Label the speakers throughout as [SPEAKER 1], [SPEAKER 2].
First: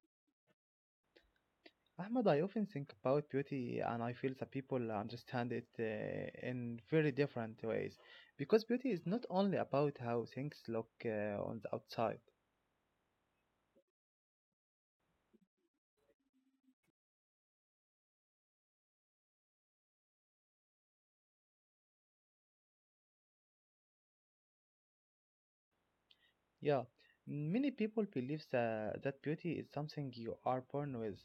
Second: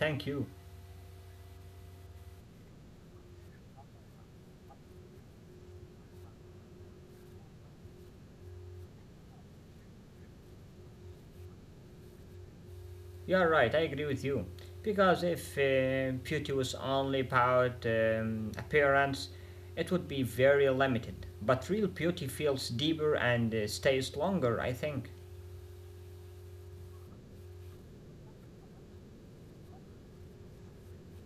[SPEAKER 1] thank you.
[SPEAKER 2] Ahmed, I often think about beauty and I feel that people understand it in very different ways because beauty is not only about how things look on the outside.
[SPEAKER 1] You are right, I agree with you. Because if beauty was only about appearance, it would be very limited. But real beauty feels deeper and stays longer, I think.
[SPEAKER 2] Yeah, many people believe that beauty is something you are born with,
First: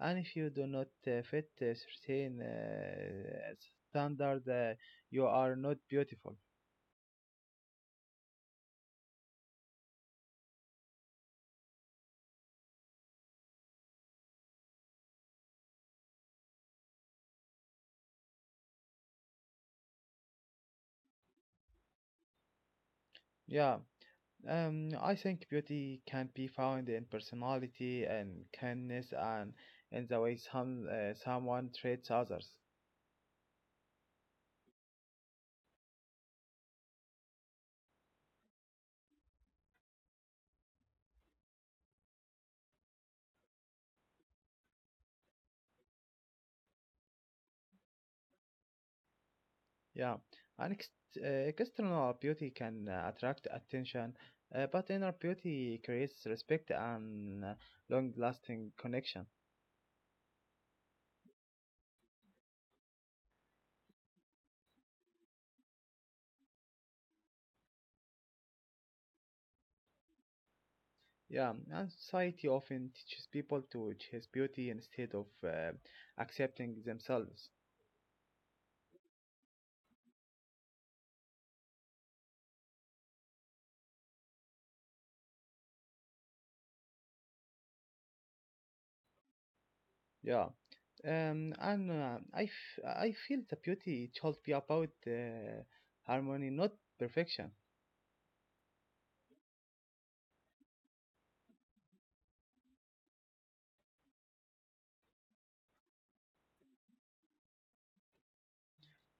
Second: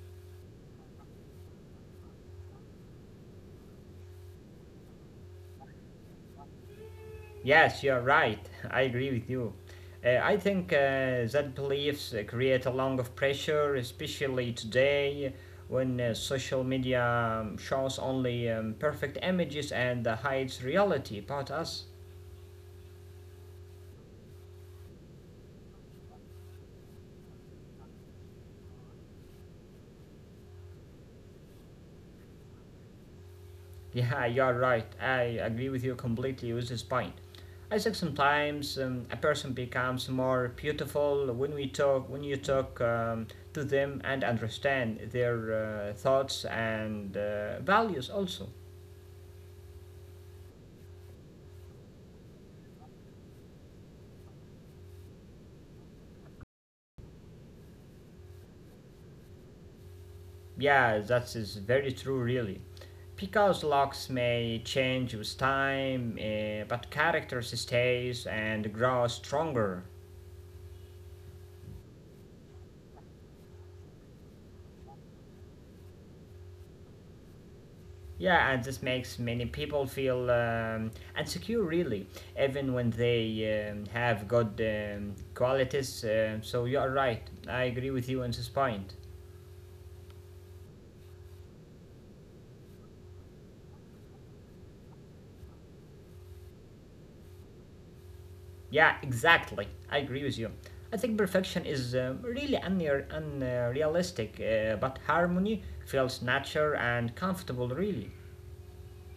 [SPEAKER 2] and if you do not fit a certain standard, you are not beautiful.
[SPEAKER 1] Yes, you are right, I agree with you. I think that beliefs create a lot of pressure, especially today when social media shows only perfect images and hides reality about us.
[SPEAKER 2] Yeah. I think beauty can be found in personality and kindness and in the way someone treats others.
[SPEAKER 1] Yeah, you're right. I agree with you completely with this point. I think sometimes a person becomes more beautiful when you talk to them and understand their thoughts and values also.
[SPEAKER 2] Yeah, and external beauty can attract attention, but inner beauty creates respect and long-lasting connection.
[SPEAKER 1] Yeah, that is very true, really. Because looks may change with time, but character stays and grows stronger.
[SPEAKER 2] Yeah, and society often teaches people to chase beauty instead of accepting themselves.
[SPEAKER 1] Yeah, and this makes many people feel insecure, really, even when they have good qualities. So you are right. I agree with you on this point.
[SPEAKER 2] Yeah. I feel the beauty should be about harmony, not perfection.
[SPEAKER 1] Yeah, exactly. I agree with you. I think perfection is really unrealistic, but harmony feels natural and comfortable, really.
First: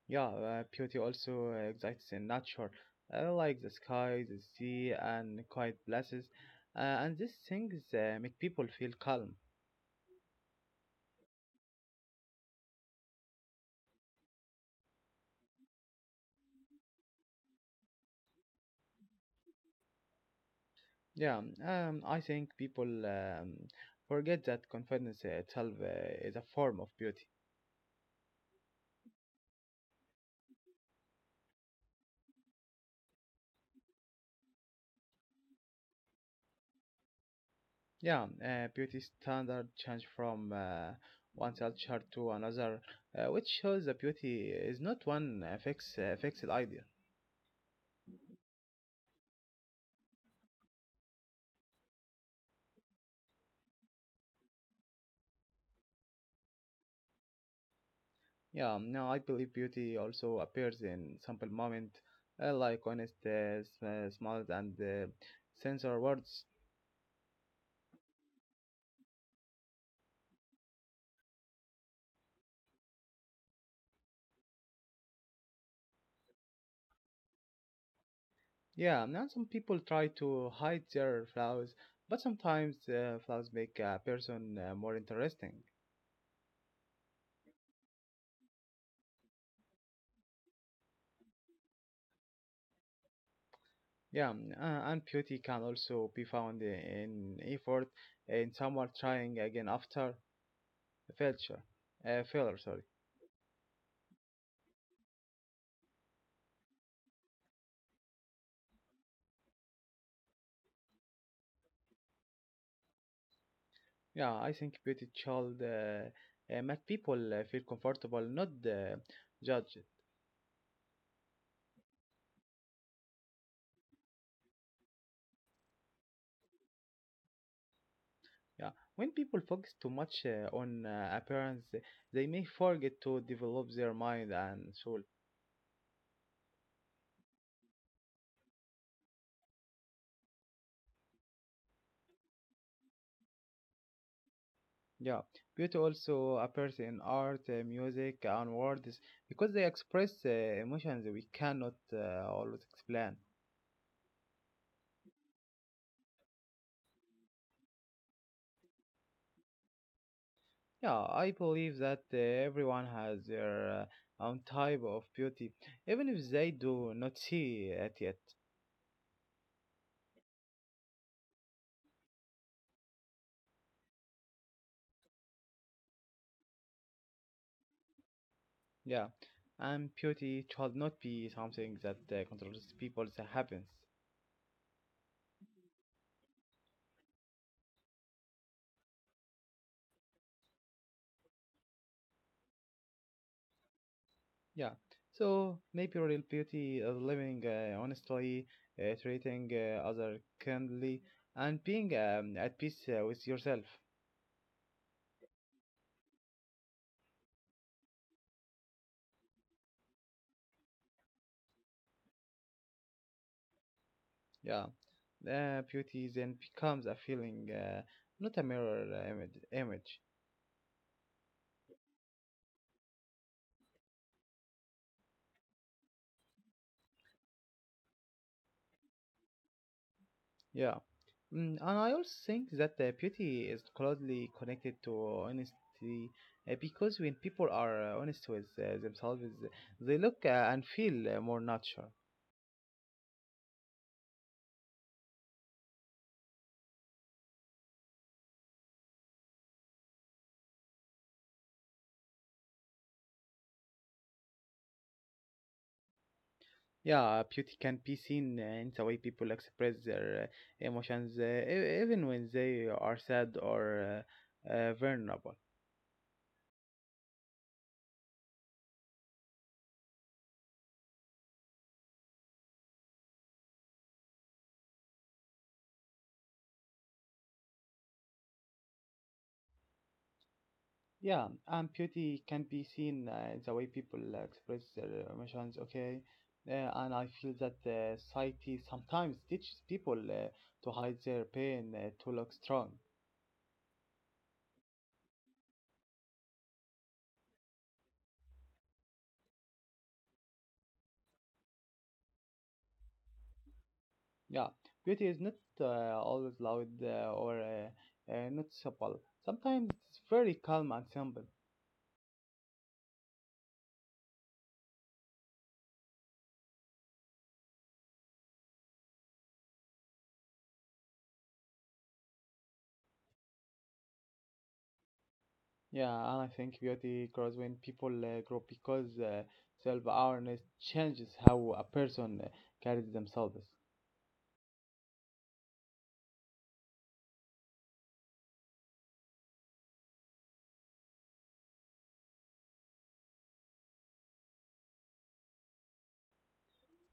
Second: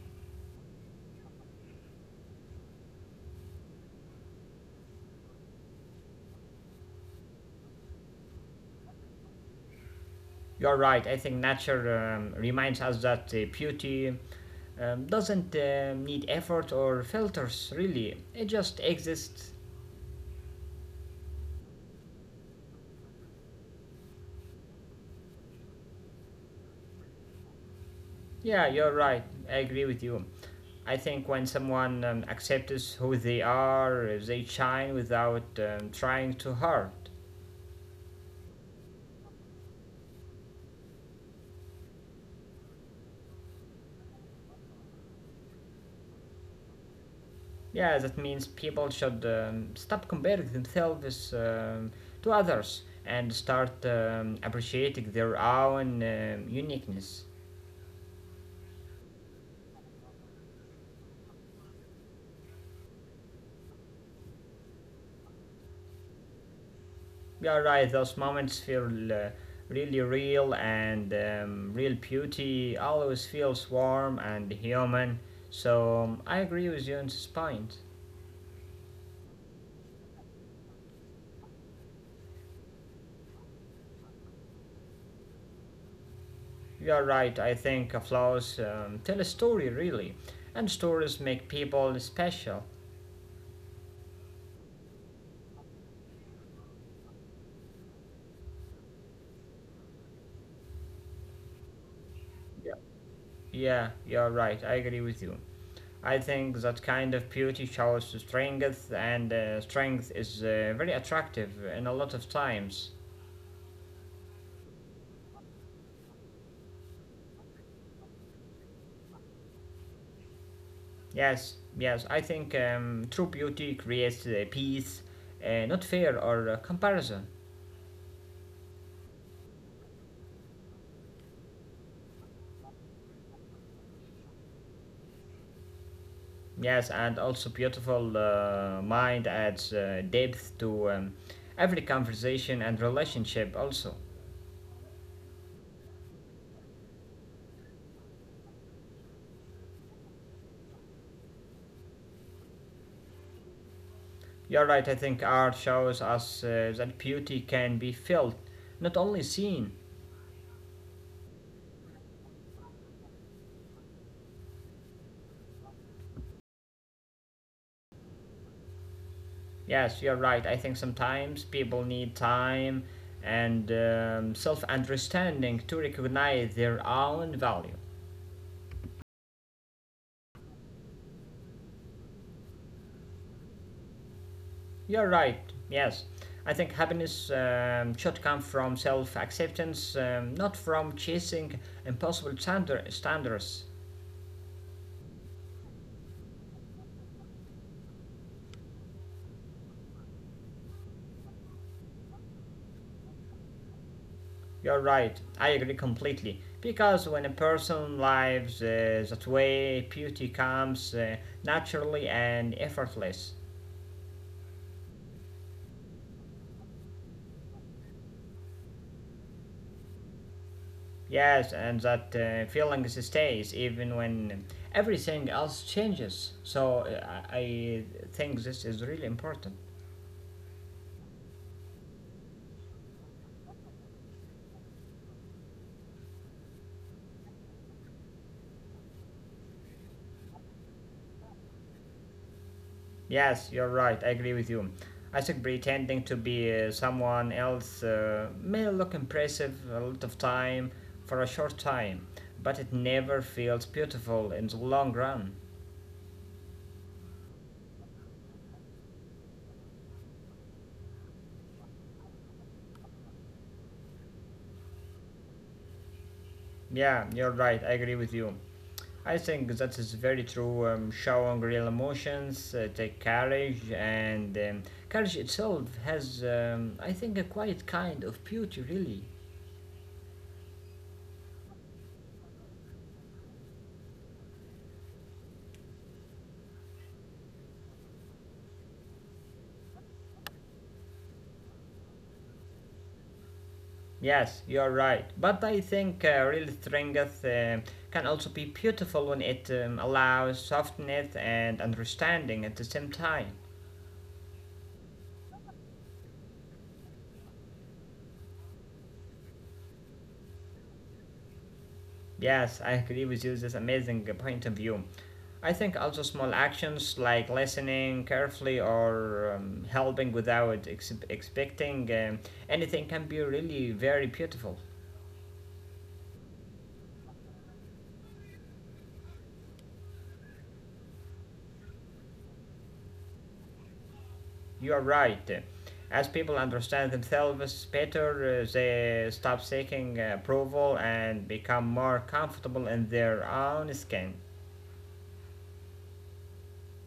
[SPEAKER 2] Yeah, beauty also exists in nature, like the sky, the sea, and quiet places. And these things make people feel calm.
[SPEAKER 1] You're right. I think nature reminds us that beauty doesn't need effort or filters, really. It just exists.
[SPEAKER 2] Yeah, I think people forget that confidence itself is a form of beauty.
[SPEAKER 1] Yeah, you're right. I agree with you. I think when someone accepts who they are, they shine without trying too hard.
[SPEAKER 2] Yeah, beauty standard change from one culture to another, which shows that beauty is not one fixed idea.
[SPEAKER 1] Yeah, that means people should stop comparing themselves to others and start appreciating their own uniqueness.
[SPEAKER 2] Yeah, now I believe beauty also appears in simple moment, like honest smiles and sincere words.
[SPEAKER 1] You're right, those moments feel uh, really real, and real beauty always feels warm and human. So I agree with you on this point.
[SPEAKER 2] Yeah, now some people try to hide their flaws, but sometimes flaws make a person more interesting.
[SPEAKER 1] You're right, I think flaws tell a story, really, and stories make people special.
[SPEAKER 2] Yeah, and beauty can also be found in effort in someone trying again after failure. Failure, sorry.
[SPEAKER 1] Yeah, you're right, I agree with you. I think that kind of beauty shows strength, and strength is very attractive in a lot of times.
[SPEAKER 2] Yeah, I think beauty child make people feel comfortable, not judged.
[SPEAKER 1] Yes, I think true beauty creates peace, not fear or comparison.
[SPEAKER 2] Yeah, when people focus too much on appearance, they may forget to develop their mind and soul.
[SPEAKER 1] Yes, and also beautiful mind adds depth to every conversation and relationship also.
[SPEAKER 2] Yeah, beauty also appears in art, music, and words because they express emotions we cannot always explain.
[SPEAKER 1] You're right, I think art shows us that beauty can be felt, not only seen.
[SPEAKER 2] Yeah, I believe that everyone has their own type of beauty, even if they do not see it yet.
[SPEAKER 1] Yes, you're right. I think sometimes people need time and self understanding to recognize their own value.
[SPEAKER 2] Yeah, and beauty should not be something that controls people's happiness.
[SPEAKER 1] You're right, yes. I think happiness should come from self acceptance, not from chasing impossible standards.
[SPEAKER 2] Yeah, so maybe real beauty is living honestly, treating other kindly, and being at peace with yourself.
[SPEAKER 1] You're right, I agree completely. Because when a person lives that way, beauty comes naturally and effortless.
[SPEAKER 2] Yeah, beauty then becomes a feeling, not a mirror image.
[SPEAKER 1] Yes, and that feeling stays even when everything else changes. So I think this is really important.
[SPEAKER 2] Yeah. And I also think that beauty is closely connected to honesty because when people are honest with themselves, they look and feel more natural.
[SPEAKER 1] Yes, you're right. I agree with you. I think pretending to be someone else may look impressive a lot of time for a short time, but it never feels beautiful in the long run.
[SPEAKER 2] Yeah, beauty can be seen in the way people express their emotions, even when they are sad or vulnerable.
[SPEAKER 1] Yeah, you're right. I agree with you. I think that is very true. Showing real emotions take courage, and courage itself has, I think, a quiet kind of beauty, really.
[SPEAKER 2] Yeah, and beauty can be seen in the way people express their emotions, okay? And I feel that society sometimes teaches people to hide their pain, to look strong.
[SPEAKER 1] Yes, you're right. But I think real strength can also be beautiful when it allows softness and understanding at the same time.
[SPEAKER 2] Yeah, beauty is not always loud or noticeable. Sometimes it's very calm and simple.
[SPEAKER 1] Yes, I agree with you. This amazing point of view. I think also small actions like listening carefully or helping without expecting anything can be really very beautiful.
[SPEAKER 2] Yeah, and I think beauty grows when people grow because self-awareness changes how a person carries themselves.
[SPEAKER 1] You are right. As people understand themselves better, they stop seeking approval and become more comfortable in their own skin.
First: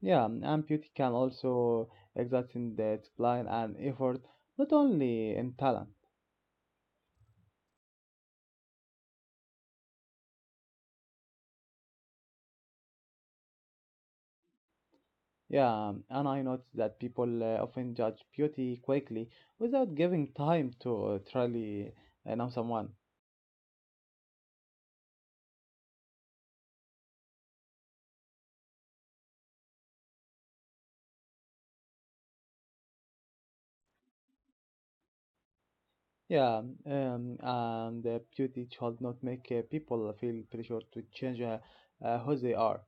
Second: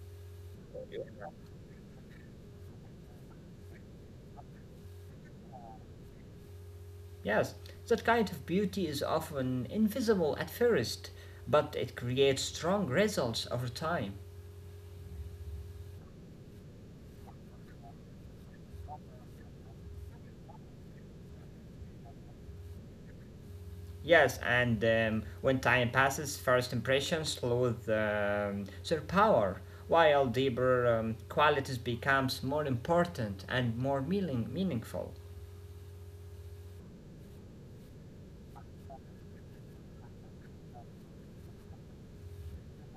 [SPEAKER 2] Yeah, and beauty can also exist in the discipline and effort, not only in talent.
[SPEAKER 1] Yes, that kind of beauty is often invisible at first, but it creates strong results over time.
[SPEAKER 2] Yeah, and I noticed that people often judge beauty quickly without giving time to truly know someone.
[SPEAKER 1] Yes, and when time passes, first impressions lose their power, while deeper qualities becomes more important and more meaningful.
[SPEAKER 2] Yeah, and beauty should not make people feel pressure to change who they are.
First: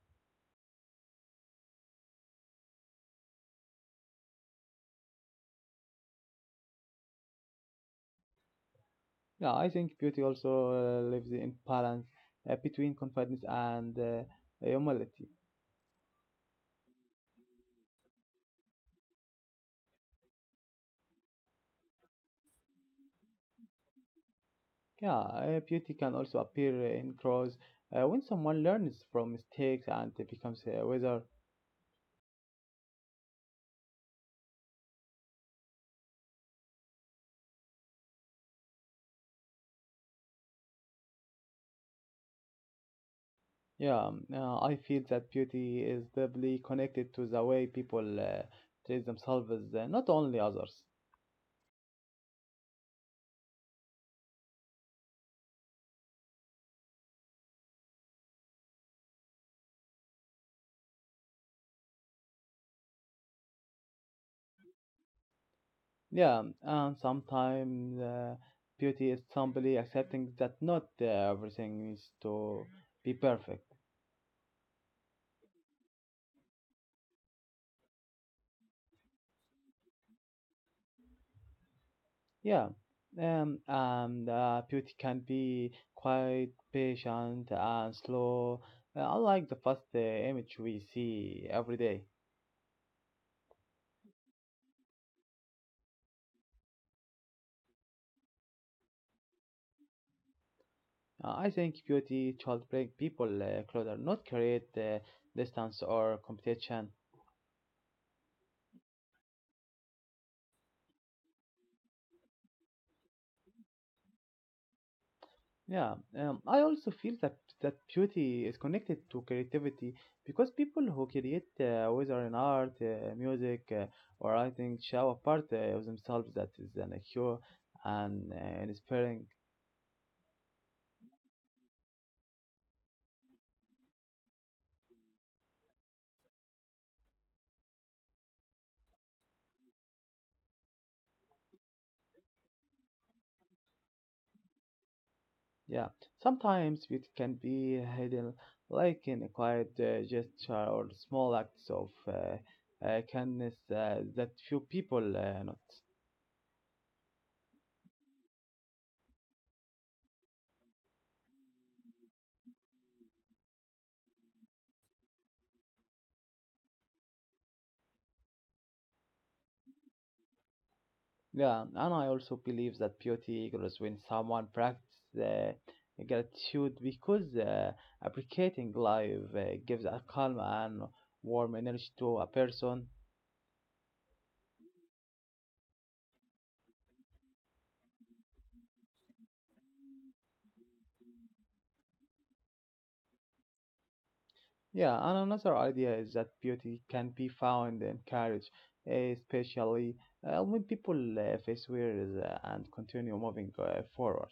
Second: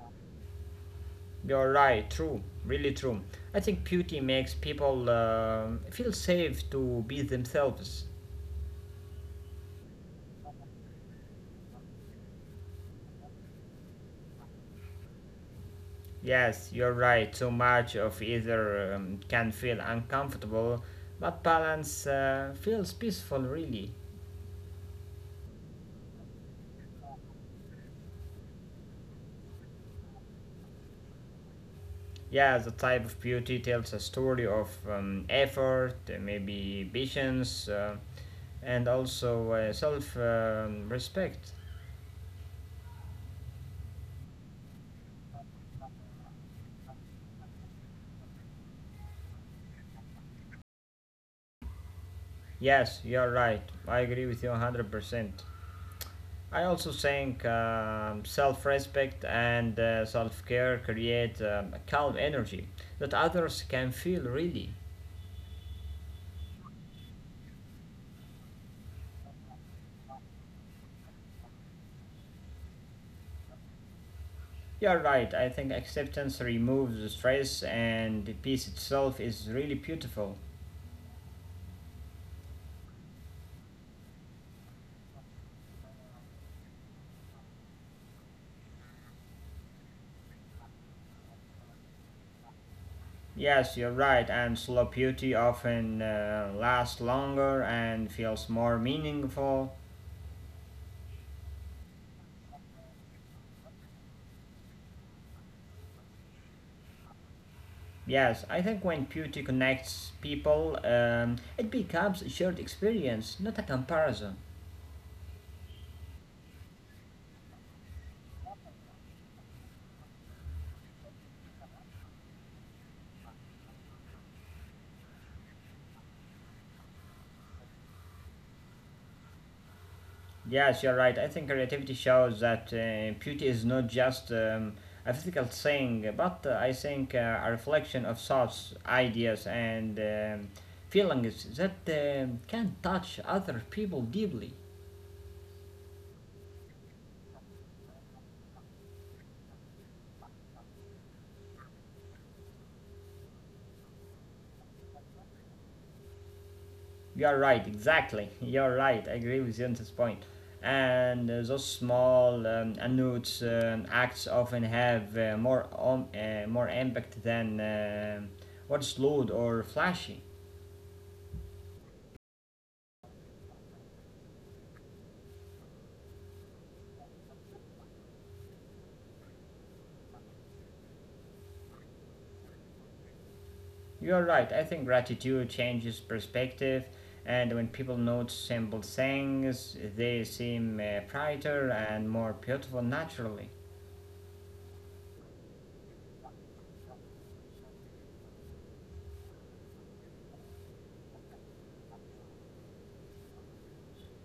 [SPEAKER 1] You're right, true, really true. I think beauty makes people feel safe to be themselves.
[SPEAKER 2] Yeah, I think beauty also lives in balance between confidence and humility.
[SPEAKER 1] Yes, you're right, too much of either can feel uncomfortable, but balance feels peaceful, really.
[SPEAKER 2] Yeah, beauty can also appear in crows when someone learns from mistakes and it becomes a wizard.
[SPEAKER 1] Yeah, the type of beauty tells a story of effort, maybe patience, and also self respect.
[SPEAKER 2] Yeah, I feel that beauty is deeply connected to the way people treat themselves, not only others.
[SPEAKER 1] Yes, you're right. I agree with you 100%. I also think self respect and self care create a calm energy that others can feel, really.
[SPEAKER 2] Yeah, and sometimes beauty is simply accepting that not everything needs to be perfect.
[SPEAKER 1] You're right, I think acceptance removes the stress and the peace itself is really beautiful.
[SPEAKER 2] Yeah, the beauty can be quite patient and slow, unlike the fast image we see every day.
[SPEAKER 1] Yes, you're right, and slow beauty often lasts longer and feels more meaningful.
[SPEAKER 2] I think beauty should bring people closer, not create distance or competition.
[SPEAKER 1] Yes, I think when beauty connects people, it becomes a shared experience, not a comparison.
[SPEAKER 2] Yeah, I also feel that beauty is connected to creativity because people who create, whether in art, music, or writing, show a part of themselves that is pure and inspiring.
[SPEAKER 1] Yes, you're right. I think creativity shows that beauty is not just a physical thing, but I think a reflection of thoughts, ideas, and feelings that can touch other people deeply.
[SPEAKER 2] Yeah, sometimes it can be hidden, like in a quiet gesture or small acts of kindness that few people notice.
[SPEAKER 1] You're right, exactly. You're right. I agree with you on this point. And those small acts often have uh, more impact than um what's loud or flashy.
[SPEAKER 2] Yeah, and I also believe that beauty grows when someone practices uh, gratitude because appreciating life uh, gives a calm and warm energy to a person.
[SPEAKER 1] You're right. I think gratitude changes perspective, and when people note simple things, they seem brighter and more beautiful naturally.
[SPEAKER 2] Yeah, and another idea is that beauty can be found in courage, especially when people face fears and continue moving forward.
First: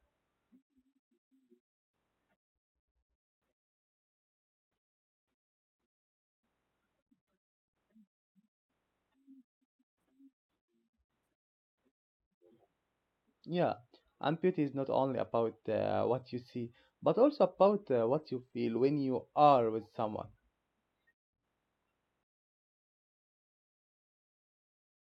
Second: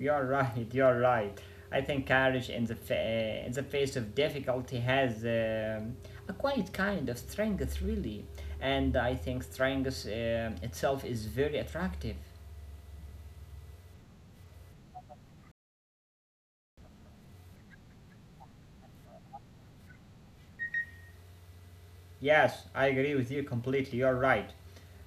[SPEAKER 1] You're right. You're right. I think courage in the in the face of difficulty has a quiet kind of strength, really, and I think strength itself is very attractive.
[SPEAKER 2] Yeah, and beauty is not only about what you see, but also about what you feel when you are with someone.
[SPEAKER 1] Yes, I agree with you completely. You're right.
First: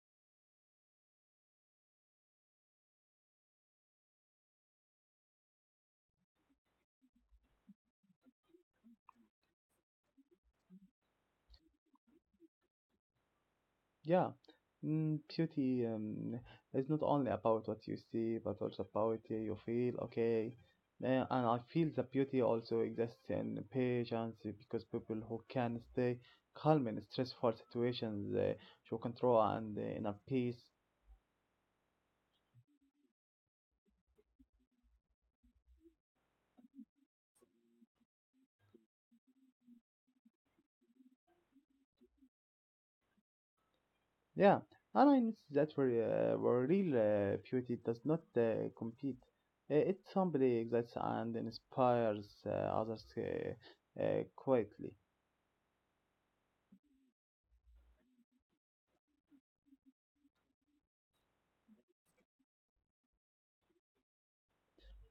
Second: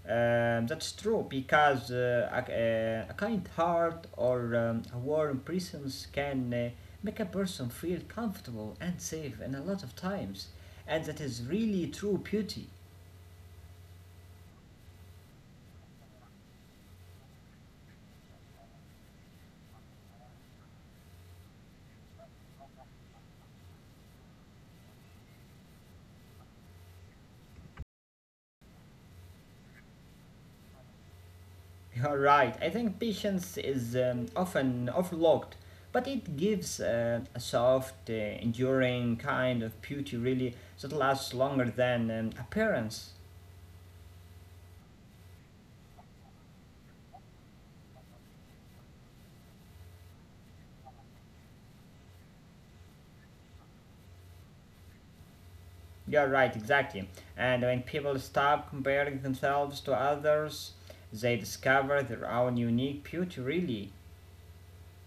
[SPEAKER 1] That's true because a kind heart or a warm presence can make a person feel comfortable and safe in a lot of times, and that is really true beauty.
[SPEAKER 2] Yeah, beauty is not only about what you see, but also about you feel. Okay. And I feel the beauty also exists in patience because people who can stay calm in stressful situations show control and inner peace.
[SPEAKER 1] You're right. I think patience is often overlooked, but it gives a soft, enduring kind of beauty, really, that lasts longer than appearance.
[SPEAKER 2] Yeah, and I notice that where real beauty does not compete. It simply exists and inspires others quietly.
[SPEAKER 1] You're right, exactly. And when people stop comparing themselves to others, they discover their own unique beauty, really.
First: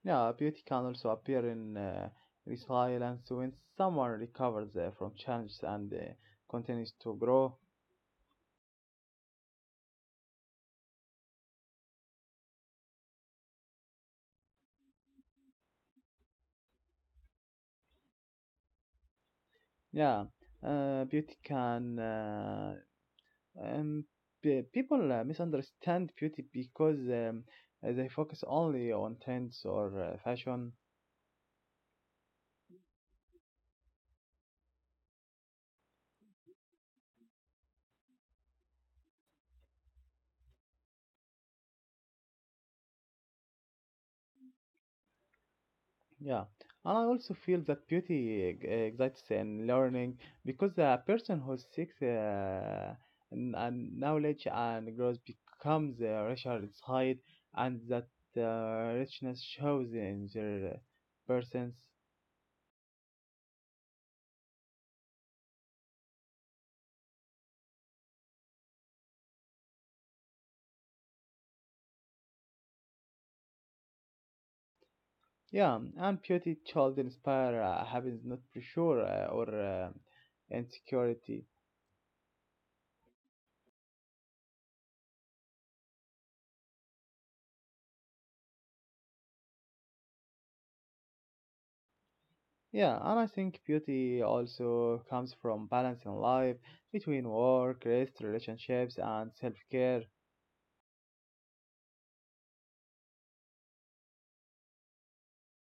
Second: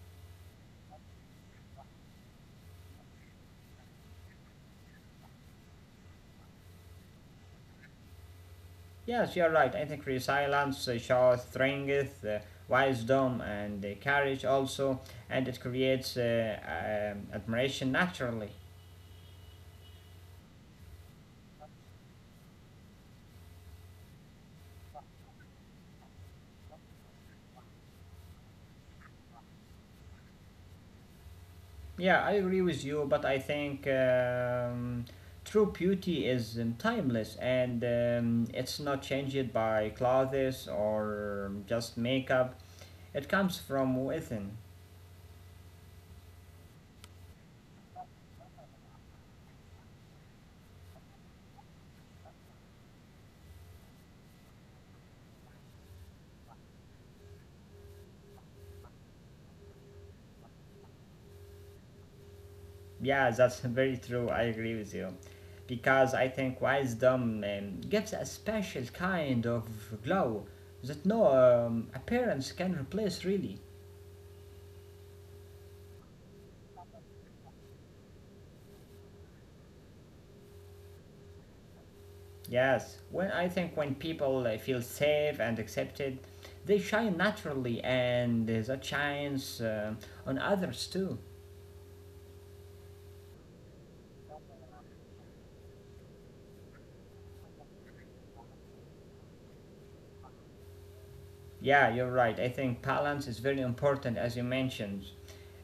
[SPEAKER 2] Yeah, beauty can also appear in resilience when someone recovers from challenges and continues to grow.
[SPEAKER 1] Yes, you're right. I think resilience shows strength, wisdom, and courage also, and it creates admiration naturally.
[SPEAKER 2] Yeah, uh, beauty can. Uh, um, people misunderstand beauty because they focus only on trends or fashion.
[SPEAKER 1] Yeah, I agree with you, but I think true beauty is timeless and it's not changed by clothes or just makeup. It comes from within.
[SPEAKER 2] Yeah, and I also feel that excites in learning because a person who seeks and knowledge and grows becomes richer inside, and that richness shows in their persons.
[SPEAKER 1] Yeah, that's very true. I agree with you. Because I think wisdom gives a special kind of glow that no appearance can replace, really.
[SPEAKER 2] Yeah, and beauty child inspire happens not pressure or insecurity.
[SPEAKER 1] Yes, when I think when people feel safe and accepted, they shine naturally, and that shines on others too.
[SPEAKER 2] Yeah, and I think beauty also comes from balance in life between work, rest, relationships, and self care.
[SPEAKER 1] Yeah, you're right. I think balance is very important, as you mentioned.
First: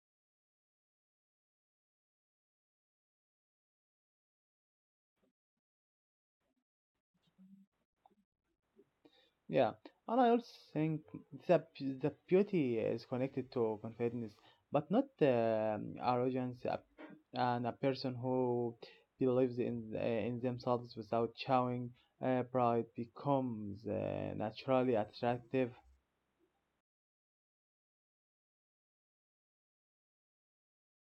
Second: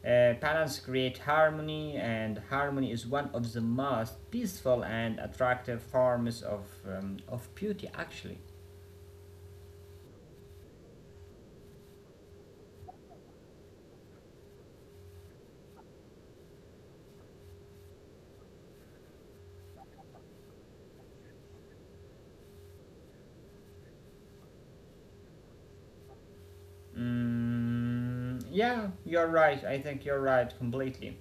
[SPEAKER 1] Balance creates harmony, and harmony is one of the most peaceful and attractive forms of beauty, actually.
[SPEAKER 2] Yeah, and I also think the beauty is connected to confidence, but not arrogance. And a person who believes in themselves without showing pride becomes naturally attractive.
[SPEAKER 1] Mm, yeah, you're right. I think you're right completely.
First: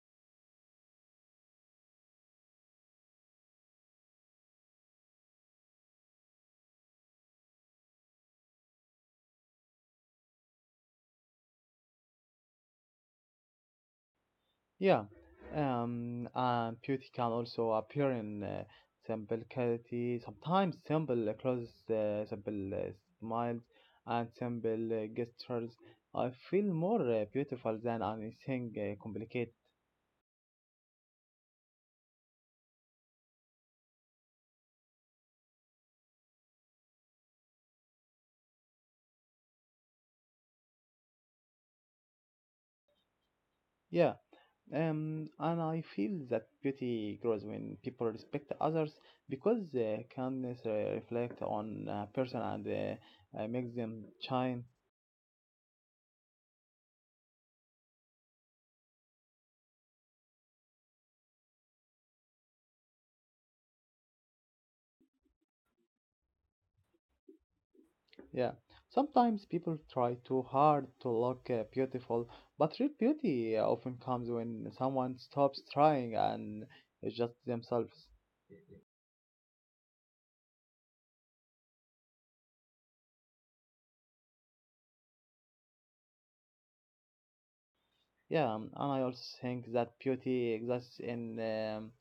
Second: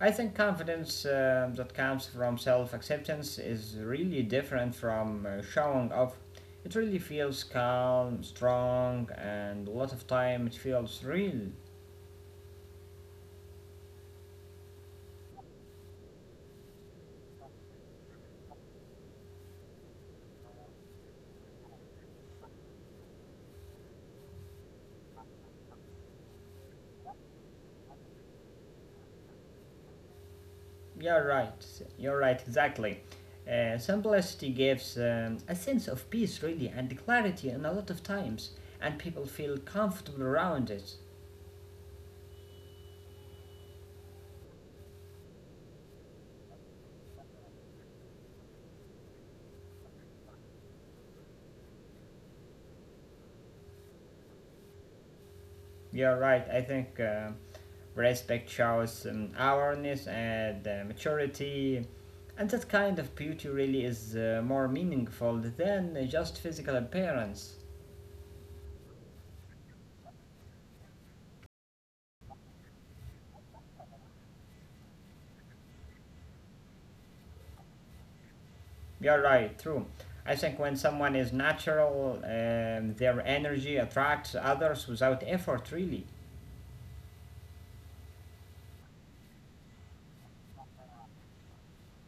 [SPEAKER 1] I think confidence that comes from self acceptance is really different from showing off. It really feels calm, strong, and a lot of time it feels real.
[SPEAKER 2] Yeah, beauty can also appear in simplicity, sometimes simple clothes, simple smiles, and simple gestures. I feel more beautiful than anything complicated.
[SPEAKER 1] You're right. You're right, exactly. Simplicity gives a sense of peace, really, and clarity in a lot of times, and people feel comfortable around it.
[SPEAKER 2] Yeah, and I feel that beauty grows when people respect others because kindness reflect on a person and makes them shine.
[SPEAKER 1] You're right. I think. Respect shows awareness and maturity. And that kind of beauty really is more meaningful than just physical appearance.
[SPEAKER 2] Yeah, sometimes people try too hard to look beautiful, but real beauty often comes when someone stops trying and is just themselves.
[SPEAKER 1] You're right, true. I think when someone is natural, their energy attracts others without effort, really.
[SPEAKER 2] Yeah, and I also think that beauty exists in um,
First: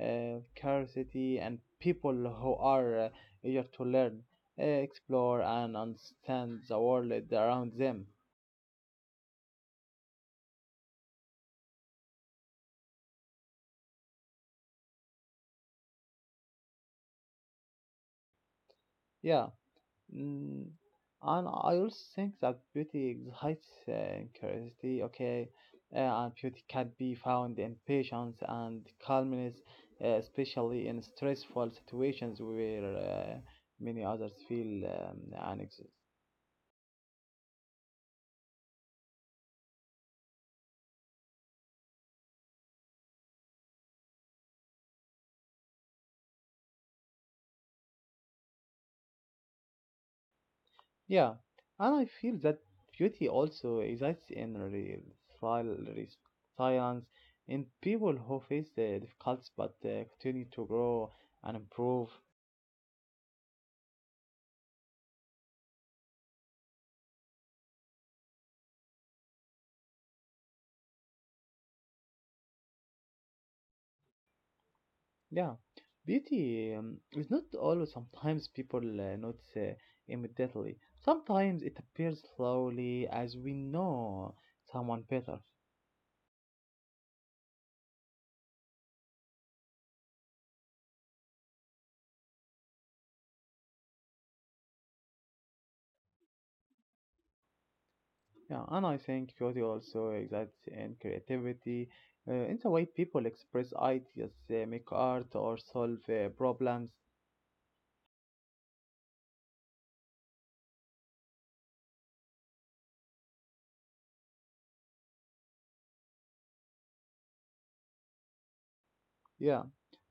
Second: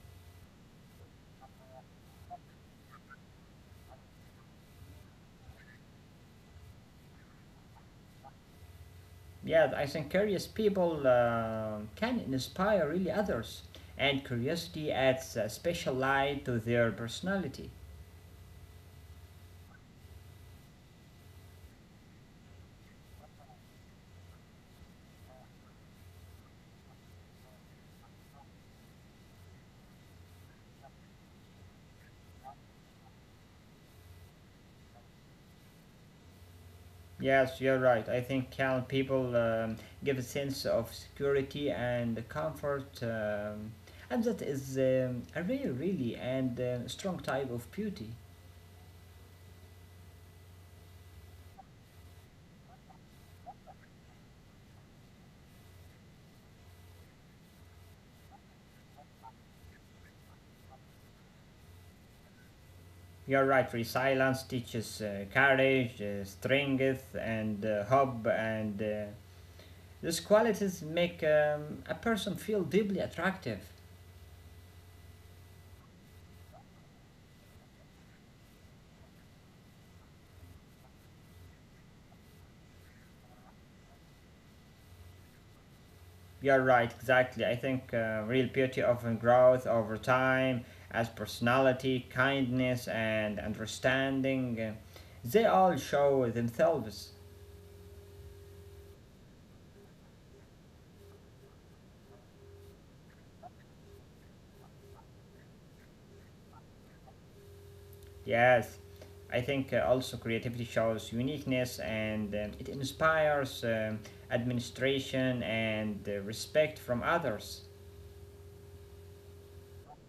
[SPEAKER 2] uh, curiosity and people who are eager to learn, explore, and understand the world around them.
[SPEAKER 1] Yeah, I think curious people can inspire really others, and curiosity adds a special light to their personality.
[SPEAKER 2] Yeah. Mm, and I also think that beauty excites curiosity, okay. And beauty can be found in patience and calmness, especially in stressful situations where many others feel anxious.
[SPEAKER 1] Yes, you're right. I think calm people give a sense of security and comfort, and that is a real, really, and strong type of beauty.
[SPEAKER 2] Yeah, and I feel that beauty also exists in real trial, res- silence, in people who face difficulties but continue to grow and improve.
[SPEAKER 1] You're right. Resilience teaches courage, strength, and hope, and these qualities make a person feel deeply attractive.
[SPEAKER 2] Yeah, beauty is not always sometimes people notice immediately. Sometimes it appears slowly as we know someone better.
[SPEAKER 1] You're right, exactly. I think real beauty often grows over time as personality, kindness, and understanding. They all show themselves.
[SPEAKER 2] Yeah, and I think beauty also exists in creativity, in the way people express ideas, make art, or solve problems.
[SPEAKER 1] Yes. I think also creativity shows uniqueness and it inspires administration and respect from others.
[SPEAKER 2] Yeah.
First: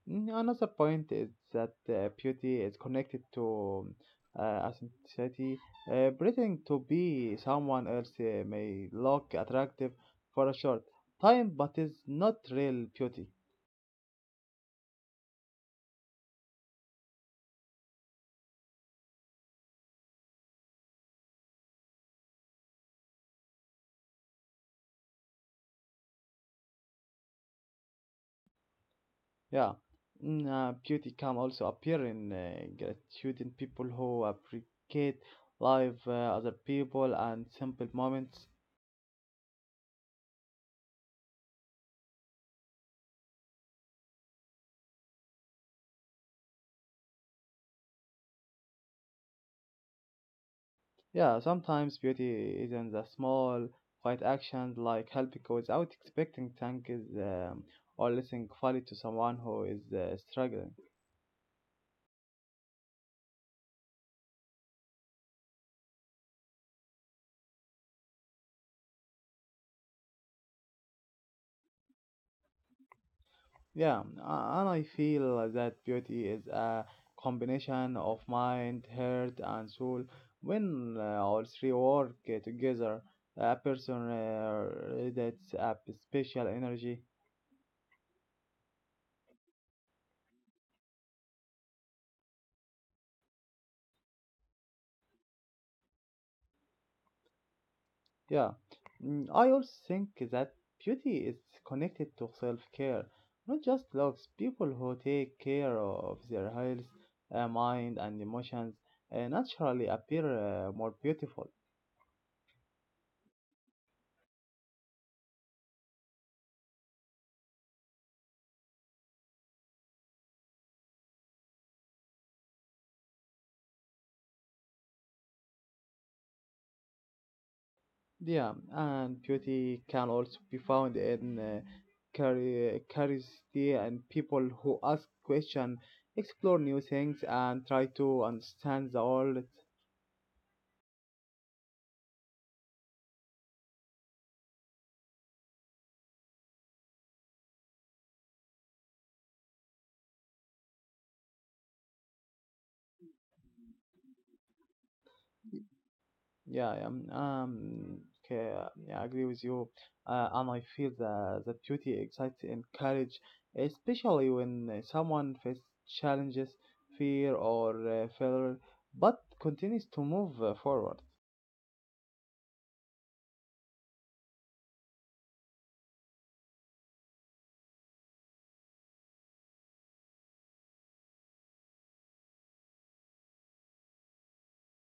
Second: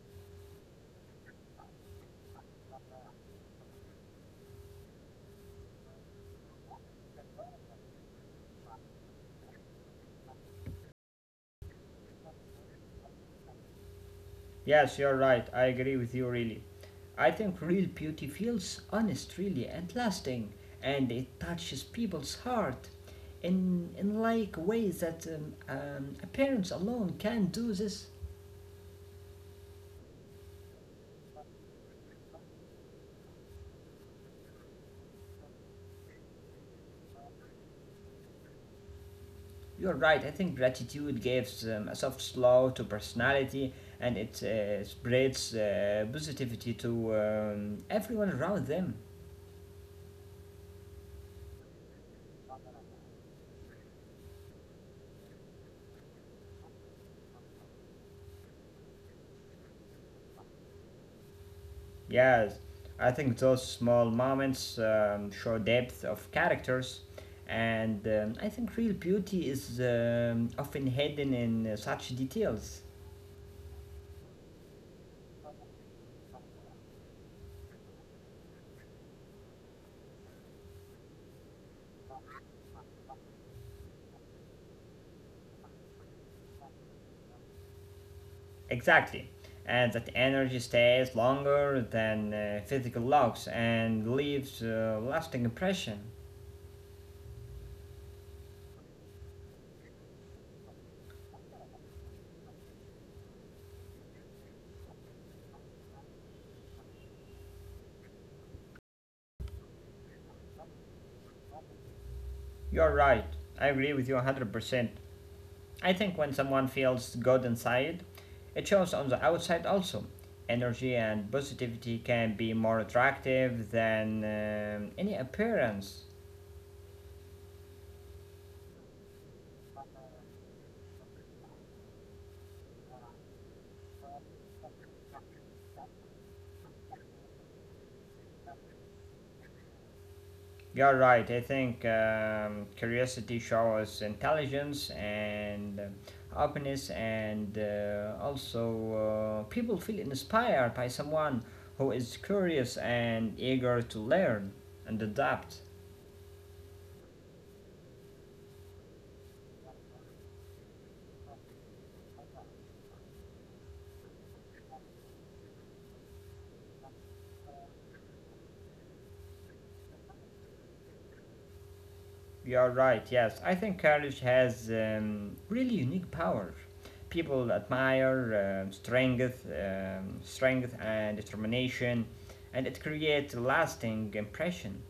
[SPEAKER 2] Another point is that beauty is connected to authenticity. Pretending to be someone else may look attractive for a short time, but is not real beauty.
[SPEAKER 1] Yes, you're right. I agree with you, really. I think real beauty feels honest, really, and lasting, and it touches people's heart in like ways that appearance alone can do this.
[SPEAKER 2] Yeah. Beauty can also appear in gratitude in people who appreciate life, other people, and simple moments.
[SPEAKER 1] You're right. I think gratitude gives a soft slow to personality, and it spreads positivity to everyone around them.
[SPEAKER 2] Yeah, sometimes beauty is in the small, quiet actions like helping without expecting thanks um, or listening fully to someone who is struggling.
[SPEAKER 1] Yes, I think those small moments show depth of characters, and I think real beauty is often hidden in such details.
[SPEAKER 2] Yeah, and I feel that beauty is a combination of mind, heart, and soul. When all three work together, a person radiates a special energy.
[SPEAKER 1] Exactly, and that energy stays longer than physical logs and leaves a lasting impression.
[SPEAKER 2] Yeah. I also think that beauty is connected to self care, not just looks. People who take care of their health, mind, and emotions naturally appear more beautiful.
[SPEAKER 1] You're right. I agree with you 100%. I think when someone feels good inside, it shows on the outside also. Energy and positivity can be more attractive than any appearance.
[SPEAKER 2] Yeah, and beauty can also be found in curiosity and people who ask questions, explore new things, and try to understand the world.
[SPEAKER 1] You're right, I think curiosity shows intelligence and openness, and also people feel inspired by someone who is curious and eager to learn and adapt.
[SPEAKER 2] Yeah, okay, yeah, I agree with you, and I feel that the beauty excites and courage, especially when someone faces challenges, fear, or failure, but continues to move forward.
[SPEAKER 1] You're right, yes. I think courage has really unique power. People admire strength, strength and determination, and it creates a lasting impression.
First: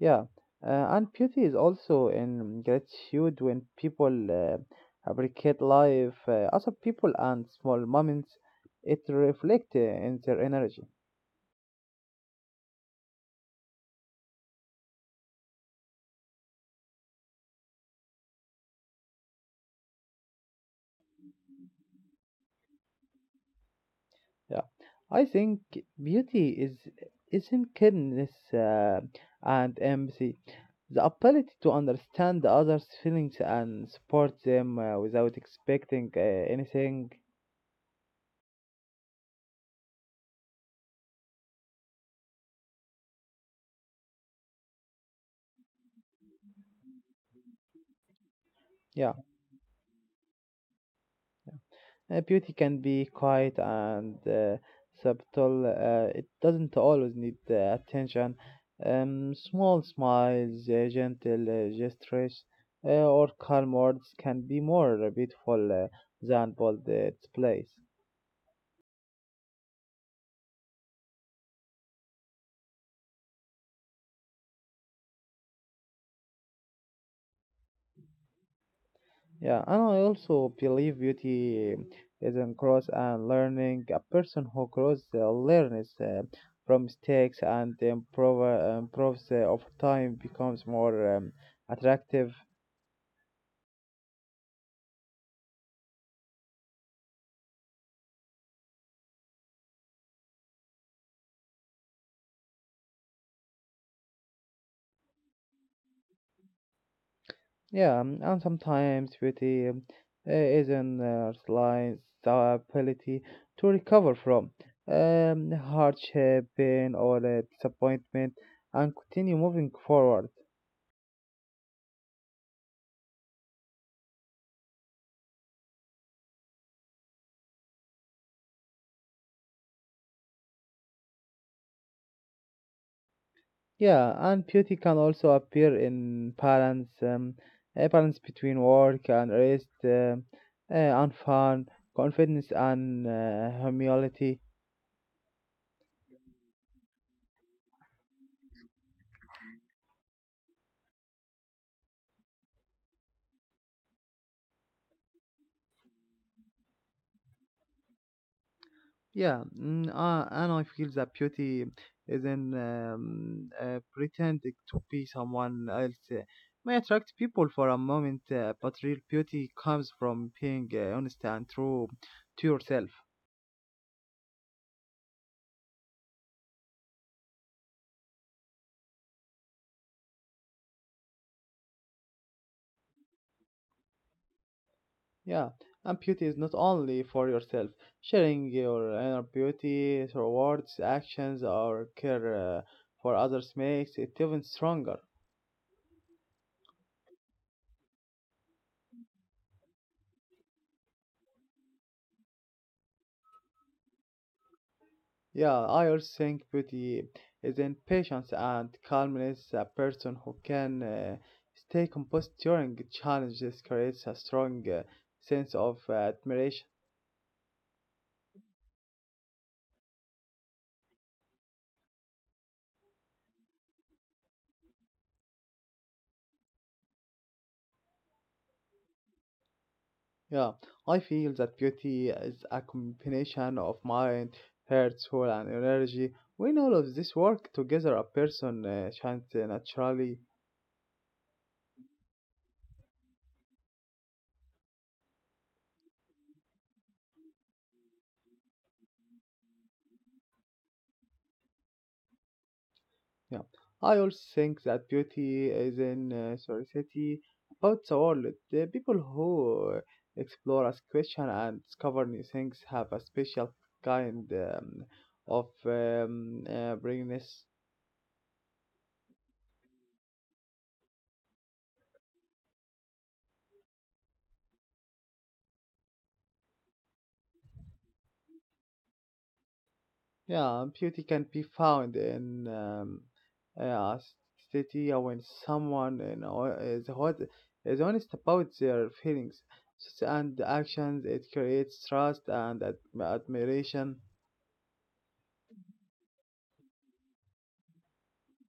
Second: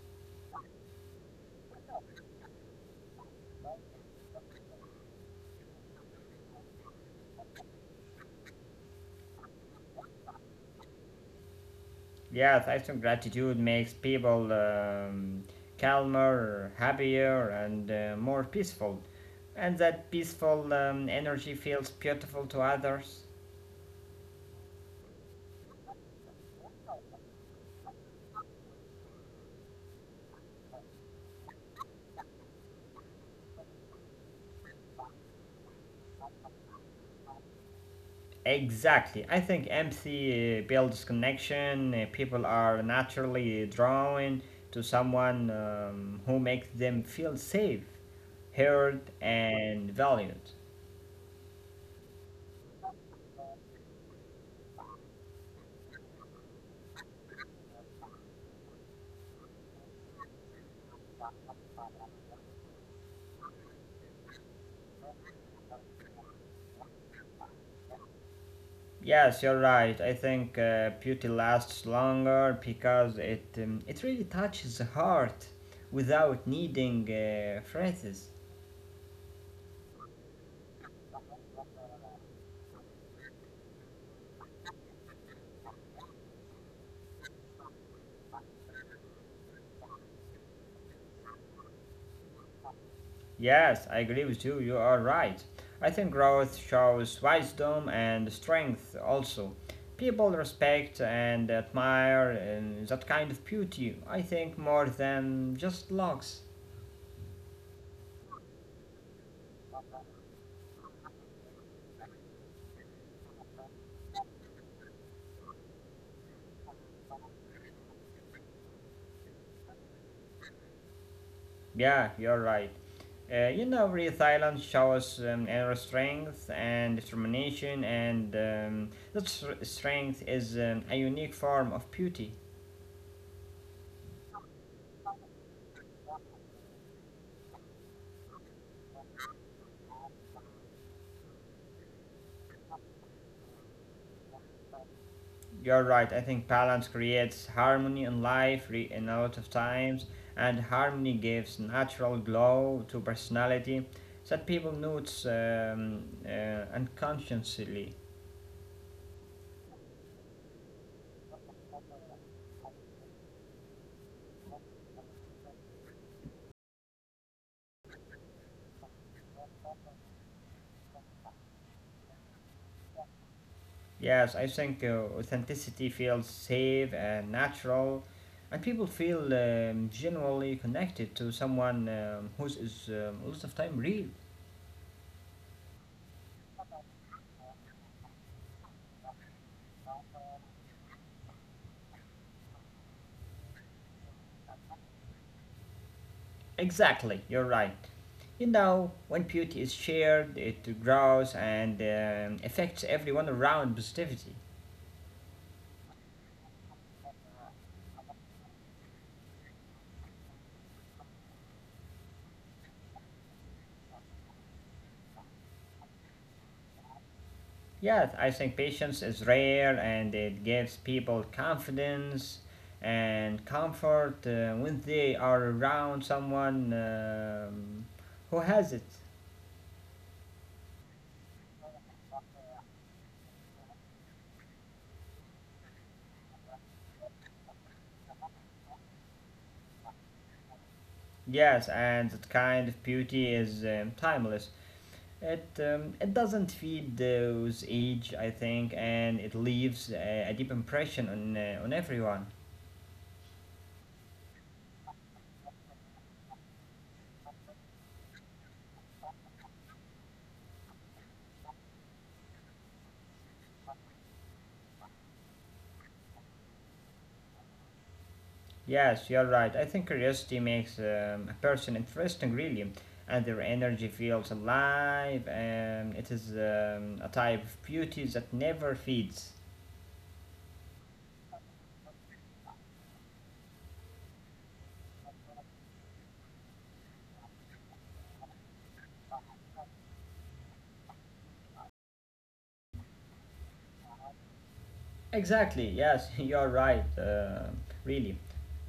[SPEAKER 2] Yeah, and beauty is also in gratitude when people appreciate life, other people, and small moments. It reflects in their energy.
[SPEAKER 1] Yes, I think gratitude makes people calmer, happier, and more peaceful. And that peaceful energy feels beautiful to others.
[SPEAKER 2] Yeah, I think beauty is in kindness and empathy, the ability to understand the others' feelings and support them without expecting anything.
[SPEAKER 1] Exactly. I think empathy builds connection. People are naturally drawn to someone who makes them feel safe, heard,
[SPEAKER 2] Yeah.
[SPEAKER 1] and valued.
[SPEAKER 2] Beauty can be quiet and subtle. It doesn't always need attention. Small smiles, gentle gestures, or calm words can be more beautiful than bold displays.
[SPEAKER 1] Yes, you're right. I think beauty lasts longer because it really touches the heart without needing phrases.
[SPEAKER 2] Yeah, and I also believe beauty is in growth and learning. A person who grows, learns from mistakes and improves over time becomes more attractive.
[SPEAKER 1] Yes, I agree with you. You are right. I think growth shows wisdom and strength also. People respect and admire that kind of beauty, I think, more than just looks.
[SPEAKER 2] Yeah, and sometimes beauty, is in lines, the ability to recover from hardship, pain, or disappointment and continue moving forward.
[SPEAKER 1] Yeah, you're right. You know, real Thailand shows inner strength and determination, and strength is a unique form of beauty.
[SPEAKER 2] Yeah, and beauty can also appear in balance, a balance between work and rest, and fun, confidence and humility.
[SPEAKER 1] You're right. I think balance creates harmony in life in a lot of times, and harmony gives natural glow to personality that people notice unconsciously.
[SPEAKER 2] Yeah, and I feel that beauty isn't, pretending to be someone else may attract people for a moment, but real beauty comes from being honest and true to yourself.
[SPEAKER 1] Yes, I think authenticity feels safe and natural, and people feel genuinely connected to someone who is a lot of time real.
[SPEAKER 2] Yeah, and beauty is not only for yourself. Sharing your inner beauty through words, actions, or care for others makes it even stronger.
[SPEAKER 1] Exactly, you're right. You know, when beauty is shared, it grows and affects everyone around positivity.
[SPEAKER 2] Yeah, I also think beauty is in patience and calmness. A person who can stay composed during challenges creates a strong sense of admiration.
[SPEAKER 1] Yes, I think patience is rare and it gives people confidence and comfort when they are around someone who has it.
[SPEAKER 2] Yeah, I feel that beauty is a combination of mind, heart, soul, and energy. When all of this work together, a person shines naturally.
[SPEAKER 1] Yes, and that kind of beauty is timeless. It doesn't feed those age, I think, and it leaves a deep impression on everyone.
[SPEAKER 2] Yeah, I also think that beauty is in society about the world. The people who explore, ask question, and discover new things have a special kind of brilliance.
[SPEAKER 1] Yes, you're right. I think curiosity makes a person interesting, really, and their energy feels alive. And it is a type of beauty that never feeds.
[SPEAKER 2] Yeah, beauty can be found in, uh, city when someone you know is hot is honest about their feelings and actions. It creates trust and admiration.
[SPEAKER 1] Exactly, yes, you're right, really.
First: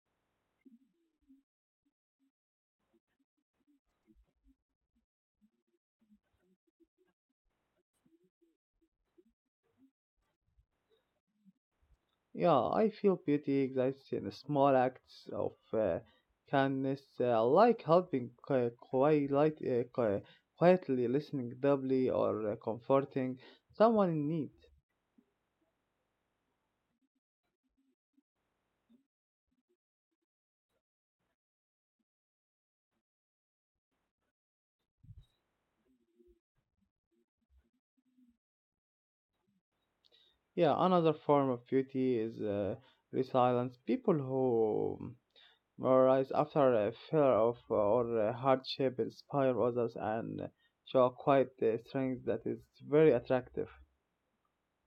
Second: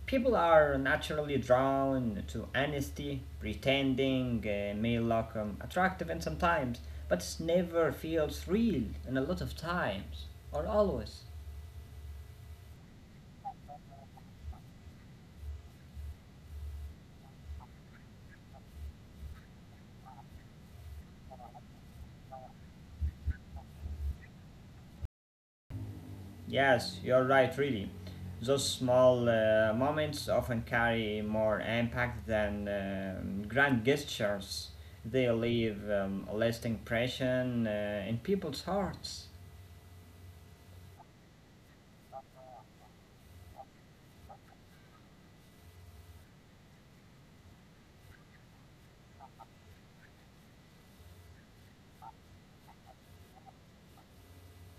[SPEAKER 1] People are naturally drawn to honesty, pretending may look attractive and sometimes, but it never feels real in a lot of times, or always.
[SPEAKER 2] Yeah, I feel beauty exists in small acts of kindness, like helping quietly, listening doubly, or comforting someone in need.
[SPEAKER 1] Yes, you're right, really. Those small moments often carry more impact than grand gestures. They leave a lasting impression in people's hearts.
[SPEAKER 2] Yeah, another form of beauty is resilience. People who rise after a fear of, or hardship inspire others and show quite a strength that is very attractive.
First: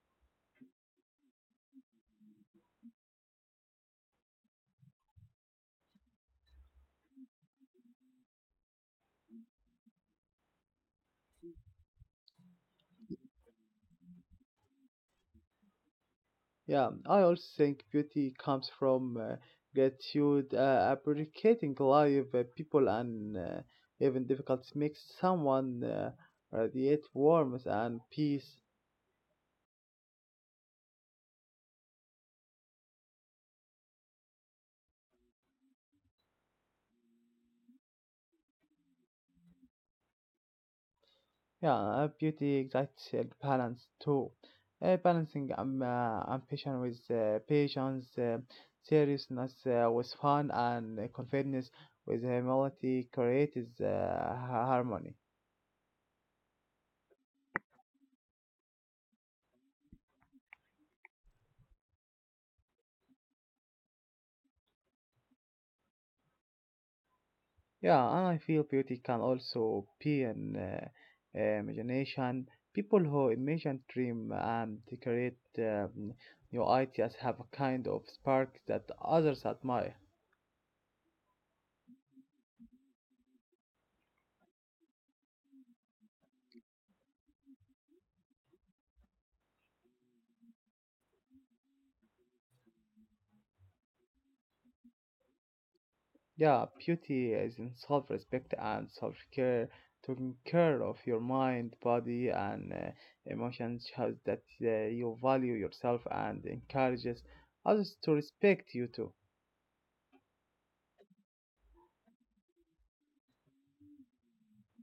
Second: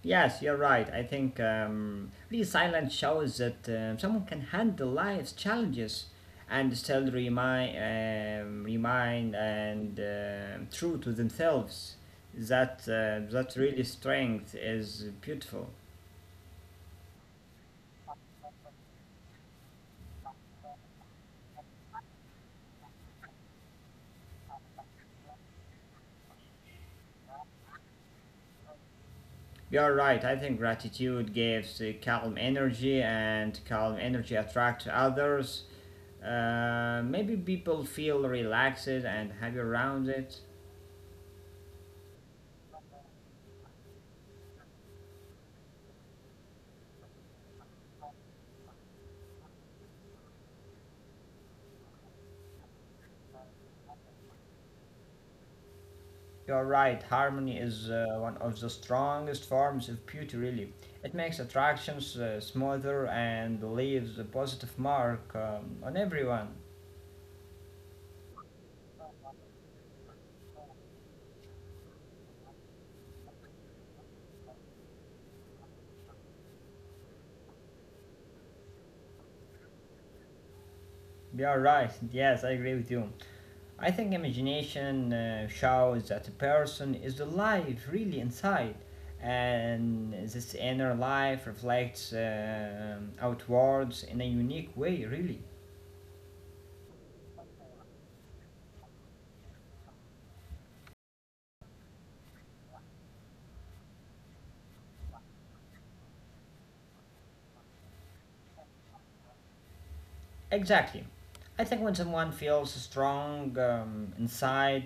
[SPEAKER 1] Yes, you're right. I think resilience shows that someone can handle life's challenges and still remind and true to themselves. That really strength is beautiful.
[SPEAKER 2] Yeah, I also think beauty comes from gratitude, appreciating life, people, and even difficulties makes someone radiate warmth and peace.
[SPEAKER 1] You're right. I think gratitude gives calm energy, and calm energy attracts others. Maybe people feel relaxed and happy around it.
[SPEAKER 2] Yeah, beauty exacts balance too. Balancing, ambition with patience, seriousness with fun, and confidence with humility creates harmony.
[SPEAKER 1] You're right, harmony is one of the strongest forms of beauty, really. It makes attractions smoother and leaves a positive mark on everyone.
[SPEAKER 2] Yeah, and I feel beauty can also be in, imagination. People who imagine, dream, and they create new ideas have a kind of spark that others admire.
[SPEAKER 1] You're right, yes, I agree with you. I think imagination shows that a person is alive, really inside, and this inner life reflects outwards in a unique way, really.
[SPEAKER 2] Yeah, beauty is in self respect and self care. Taking care of your mind, body, and emotions shows that you value yourself and encourages others to respect you too.
[SPEAKER 1] Exactly. I think when someone feels strong inside,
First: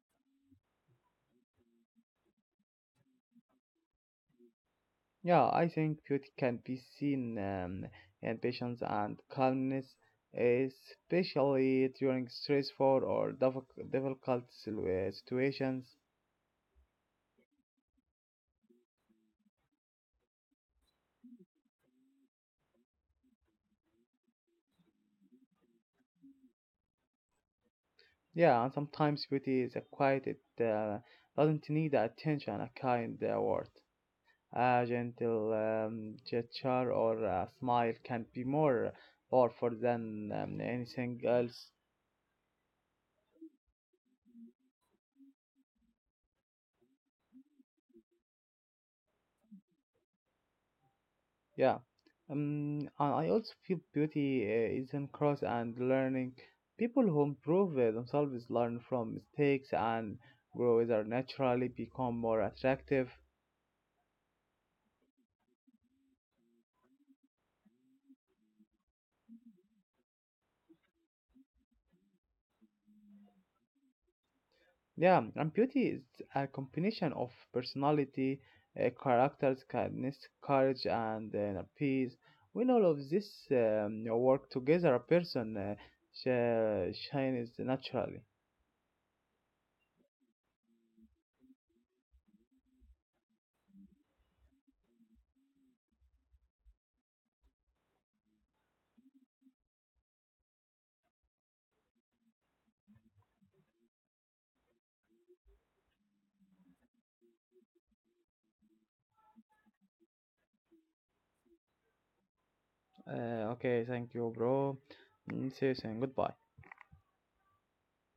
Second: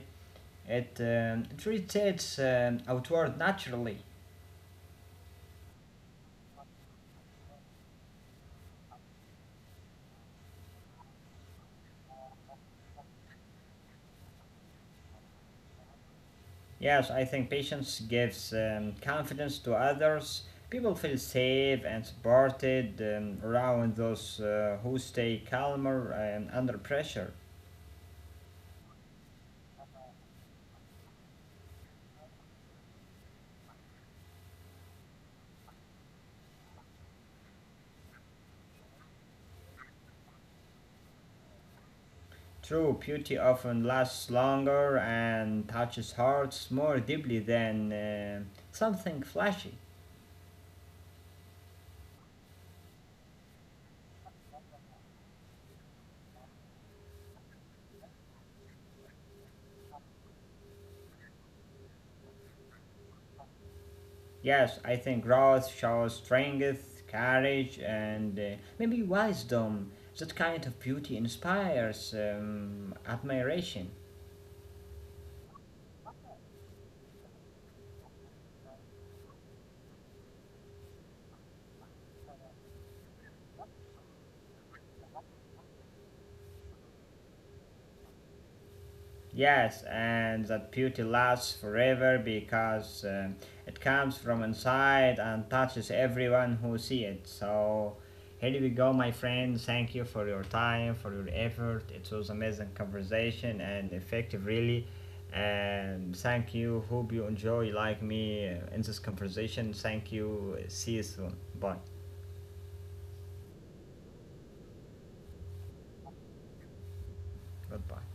[SPEAKER 1] it rotates outward naturally.
[SPEAKER 2] Yeah, I think beauty can be seen in patience and calmness, especially during stressful or difficult situations.
[SPEAKER 1] Yes, I think patience gives confidence to others. People feel safe and supported around those who stay calmer and under pressure.
[SPEAKER 2] Yeah, and sometimes beauty is a quiet, it doesn't need attention, a kind word. A gentle gesture or a smile can be more powerful than anything else.
[SPEAKER 1] True beauty often lasts longer and touches hearts more deeply than something flashy.
[SPEAKER 2] Yeah. And I also feel beauty is in cross and learning. People who improve themselves, learn from mistakes, and grow either naturally become more attractive.
[SPEAKER 1] Yes, I think growth shows strength, courage, and maybe wisdom. That kind of beauty inspires admiration.
[SPEAKER 2] Yeah, and beauty is a combination of personality, characters, kindness, courage, and peace. When all of this work together, a person shines naturally.
[SPEAKER 1] Yes, and that beauty lasts forever because it comes from inside and touches everyone who see it. So here we go, my friends. Thank you for your time, for your effort. It was amazing conversation and effective, really. And thank you. Hope you enjoy like me in this conversation. Thank you. See you soon. Bye.
[SPEAKER 2] Okay, thank you, bro. Mm, see you soon. Goodbye.
[SPEAKER 1] Goodbye.